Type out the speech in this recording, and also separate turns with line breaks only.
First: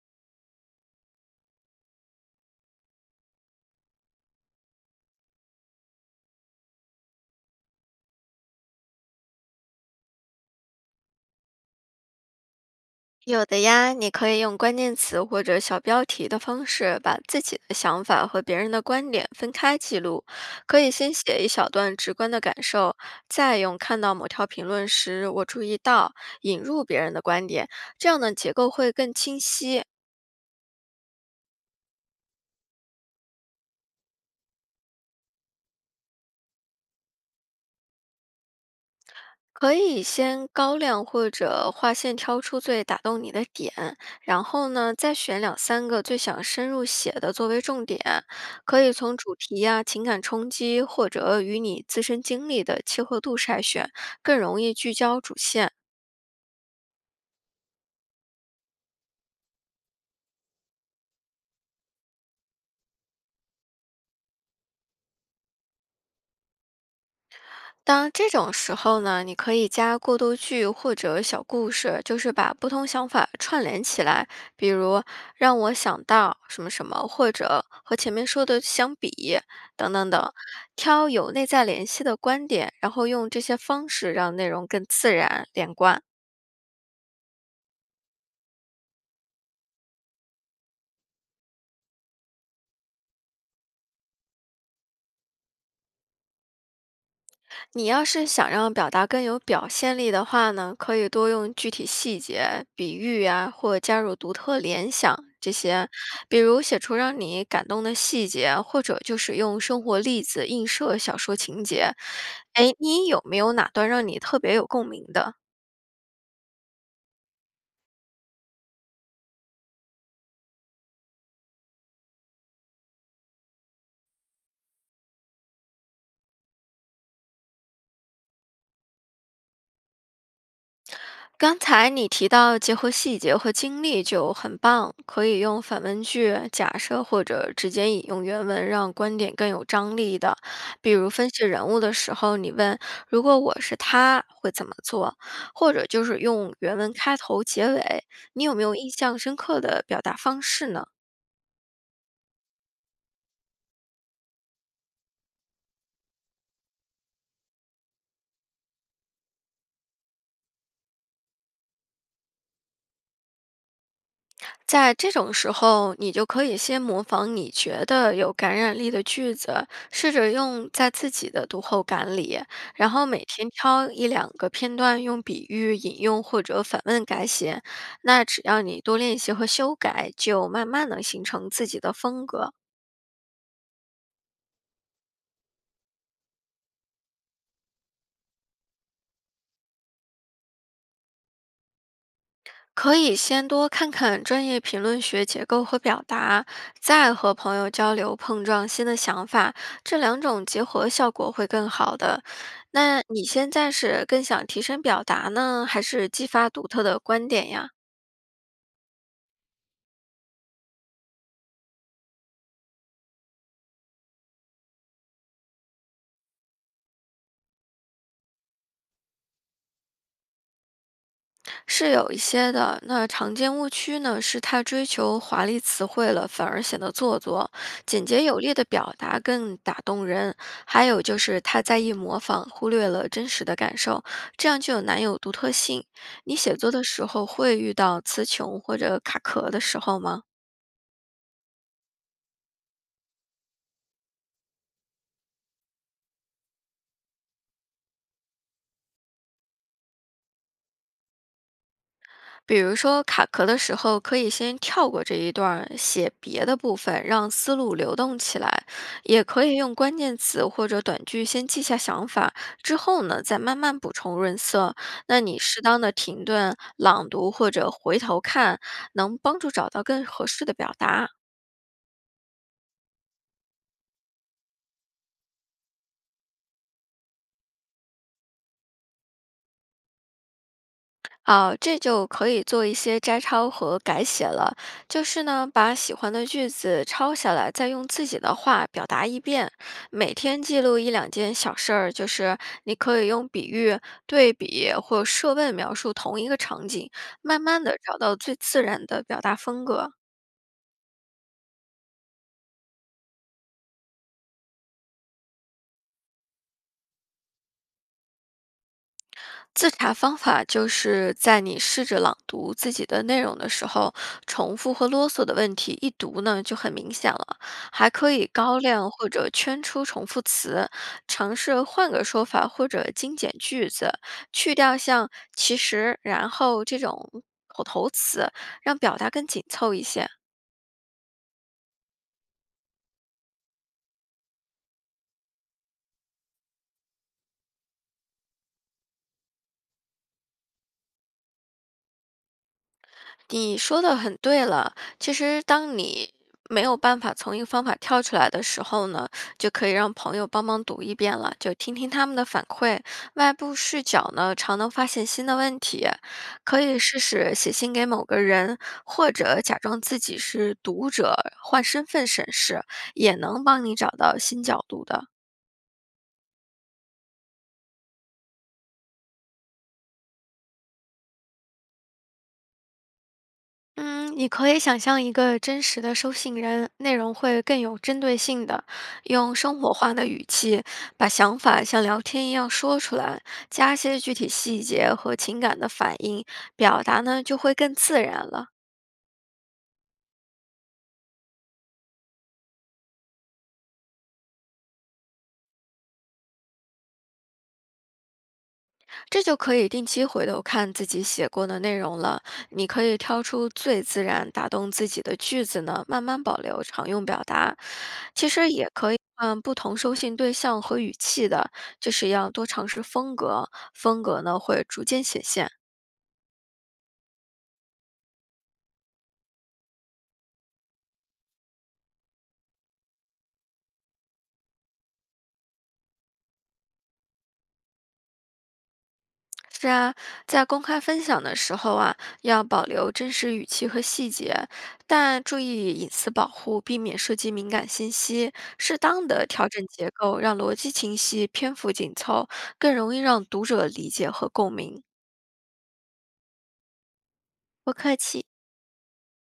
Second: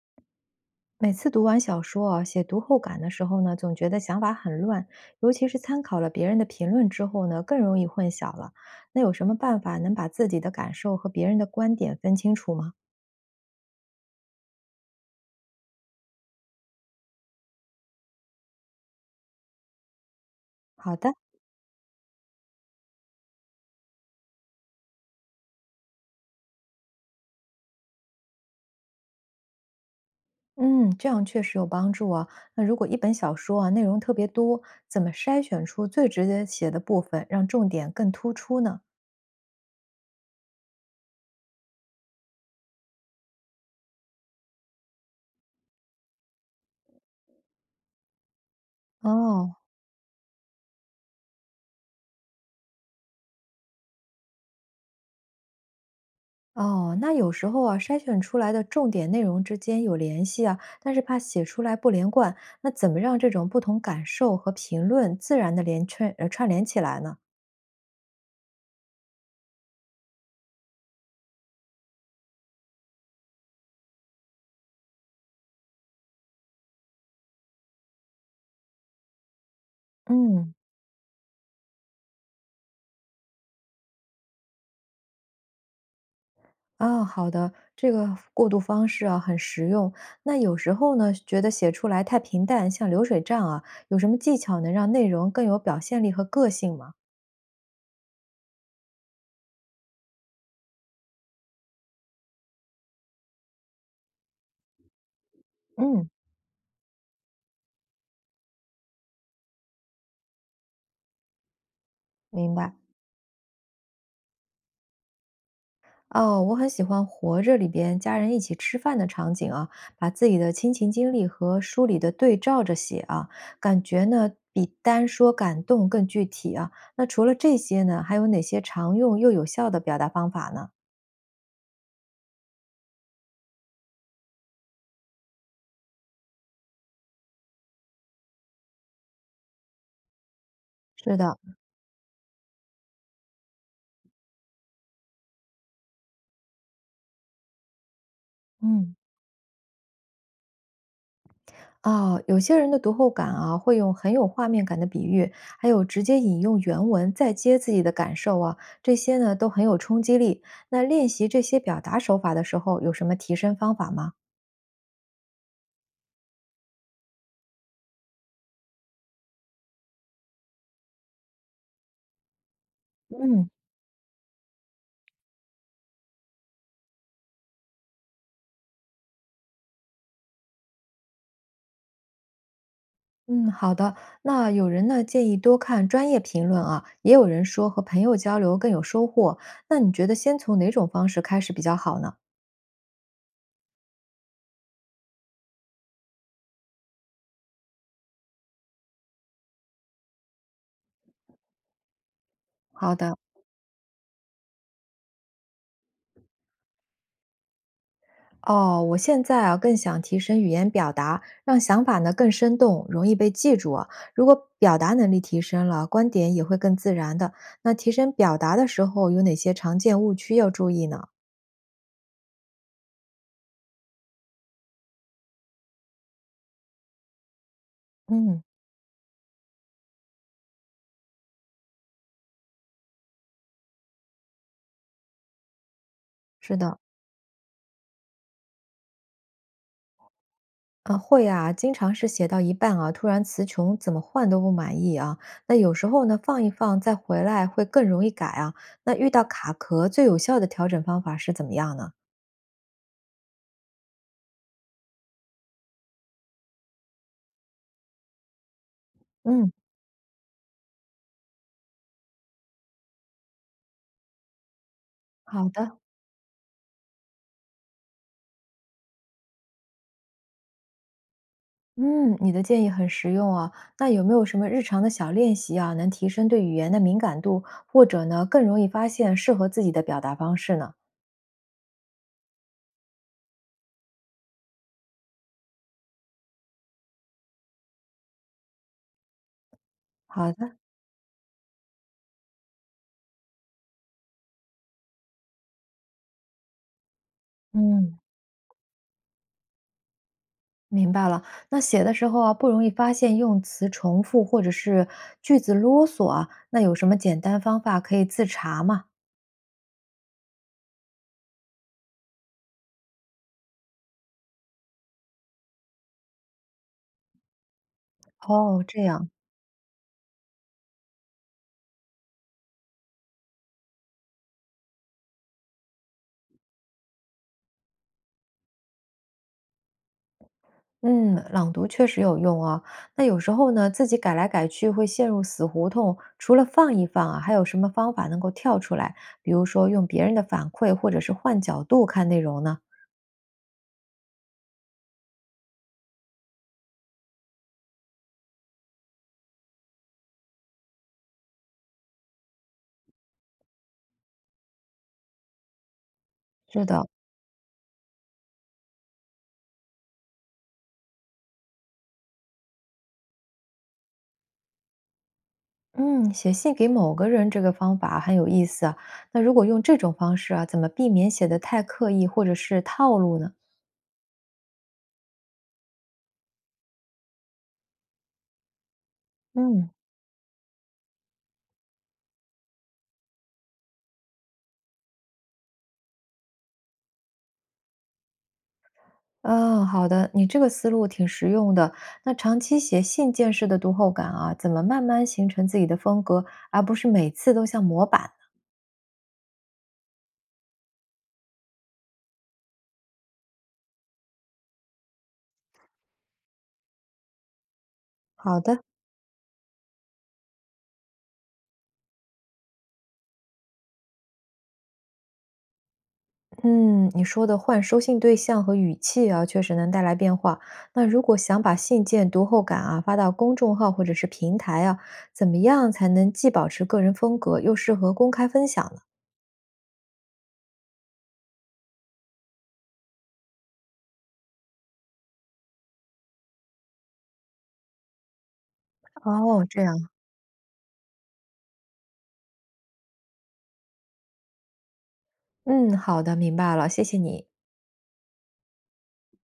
每次读完小说啊，写读后感的时候呢，总觉得想法很乱，尤其是参考了别人的评论之后呢，更容易混淆了。那有什么办法能把自己的感受和别人的观点分清楚吗？
有的呀，你可以用关键词或者小标题的方式，把自己的想法和别人的观点分开记录。可以
好
先
的。
写一小段直观的感受，再用看到某条评论时我注意到，引入别人的观点，这样呢结构会更清晰。
嗯，这样确实有帮助啊。那如果一本小说啊内容特别多，怎么筛选出最直接写的部分，让重点更突出呢？
可以先高亮或者划线挑出最打动你的点，然后呢，再选两三个最想深入写的作为重点，可以从主
哦。
题呀、情感冲击或者与你自身经历的契合度筛选，更容易聚焦主线。
哦，那有时候啊，筛选出来的重点内容之间有联系啊，但是怕写出来不连贯，那怎么让这种不同感受和评论自然的连串串联起来呢？
当这种时候呢，你可以加过渡句或者小故事，就是把不同想法串联起来。比如让我想到什么什么，或者和前面说的相比，等等等，
嗯。
挑有内在联系的观点，然后用这些方式让内容更自然连贯。
啊，好的，这个过渡方式啊很实用。那有时候呢，觉得写出来太平淡，像流水账啊，有什么技巧能让内容更有表现力和个性吗？
你要是想让表达更有表现力的话呢，可以多用具体细节、比喻呀，或加入独特联想这些，
嗯。
比如写出让你感动的细节，或者就是用生活例子映射小说情节。
明白。
哎，你有没有哪段让你特别有共鸣的？
哦，我很喜欢《活着》里边家人一起吃饭的场景啊，把自己的亲情经历和书里的对照着写啊，感觉呢比单说感动更具体啊。那除了这些呢，还有哪些常用又有效的表达方法呢？
刚才你提到结合细节和经历就很棒，可以用反问句、假设或者直接引用原文，让观点更有张力的。比如
是
分
的。
析人物的时候，你问“如果我是他会怎么做”，或者就是用原文开头、结尾。你有没有印
嗯。
象深刻的表达方式呢？
哦，有些人的读后感啊，会用很有画面感的比喻，还有直接引用原文，再接自己的感受啊，这些呢都很有冲击力。那练习这些表达手法的时候，有什么提升方法吗？
在这种时候，你就可以先模仿你觉得有感染力的句子，试着用在自己的读后感里，然后每天
嗯
挑一两个片段，用比喻、引用或者反问改写。那只要你多练习和修改，就慢慢能形成自己的风格。
嗯，好的。那有人呢建议多看专业评论啊，也有人说和朋友交流更有收获。那你觉得先从哪种方式开始比较好呢？
可以先多看看专业评论学结构和表达，再和朋友交流碰撞新的想法，这两种结合效果会更好的。
好
那
的。
你现在是更想提升表达呢，还是激发独特的观点呀？
哦，我现在啊更想提升语言表达，让想法呢更生动，容易被记住啊。如果表达能力提升了，观点也会更自然的。那提升表达的时候有哪些常见误区要注意呢？
是有一些的。那常见误区呢，是太追求华丽词汇了，反而显得做作；简洁有
嗯。
力的表达更打动人。还有就是太在意模仿，忽略了真实的感受，这样就有难有独特性。你
是
写作
的。
的时候会遇到词穷或者卡壳的时候吗？
啊，会啊，经常是写到一半啊，突然词穷，怎么换都不满意啊。那有时候呢，放一放再回来会更容易改啊。那遇到卡壳，最有效的调整方法是怎么样呢？
比如说卡壳的时候，可以先跳过这一段儿，写别的部分，让思路流动起来。也可
嗯，
以用关键词或者短句先记下想法，之后呢再慢慢补充润色。那你
好
适
的。
当的停顿、朗读或者回头看，能帮助找到更合适的表达。
嗯，你的建议很实用啊。那有没有什么日常的小练习啊，能提升对语言的敏感度，或者呢，更容易发现适合自己的表达方式呢？
好，这就可以做一些摘抄和改写了，就是呢，把喜欢的句子抄下来，再用自己的话表达一遍。每
好
天
的。
记录一两件小事儿，就是你可以用比喻、对比或设问描述同一个场景，慢慢的找
嗯。
到最自然的表达风格。
明白了，那写的时候啊，不容易发现用词重复或者是句子啰嗦啊，那有什么简单方法可以自查吗？
自查方法就是在你试着朗读自己的内容的时候，重复和啰嗦的问题一读呢就很明显了，还可以高
哦，这
亮
样。
或者圈出重复词，尝试换个说法或者精简句子，去掉像其实、然后这种口头词，让表达更紧凑一些。
嗯，朗读确实有用啊。那有时候呢，自己改来改去会陷入死胡同，除了放一放啊，还有什么方法能够跳出来？比如说用别人的反馈，或者是换角度看内容呢？
你说的很对了，其实当你没有办法从一个方法跳出来的时候呢，就可以让朋友帮忙读一遍了，就听听他们的反馈。外部视角呢，常能发现新的问题，可
是
以
的。
试试写信给某个人，或者假装自己是读者，换身份审视，也能帮你找到新角度的。
嗯，写信给某个人这个方法很有意思啊。那如果用这种方式啊，怎么避免写得太刻意或者是套路呢？
嗯，你可以想象一个真实的收信人，内容会更有针对性的，用生
嗯。
活化的语气把想法像聊天一样说出来，加些具体细节和情感的反应，表达呢就会更自然了。
啊，好的，你这个思路挺实用的。那长期写信件式的读后感啊，怎么慢慢形成自己的风格，而不是每次都像模板？
这就可以定期回头看自己写过的内容了。你可以挑出最自然打动自己的句子呢，慢慢保留常用表达。其
好
实
的。
也可以不同收信对象和语气的，就是要多尝试风格，风格呢会逐渐显现。
嗯，你说的换收信对象和语气啊，确实能带来变化。那如果想把信件读后感啊发到公众号或者是平台啊，怎么样才能既保持个人风格，又适合公开分享呢？
是啊，在公开分享的时候啊，要保留真实语气和细节，但注意隐私保护，避免涉及敏感信息，适当的
哦，
调
这
整结
样。
构，让逻辑清晰，篇幅紧凑，更容易让读者理解和共鸣。
嗯，好的，明白了，谢谢你。
不客气。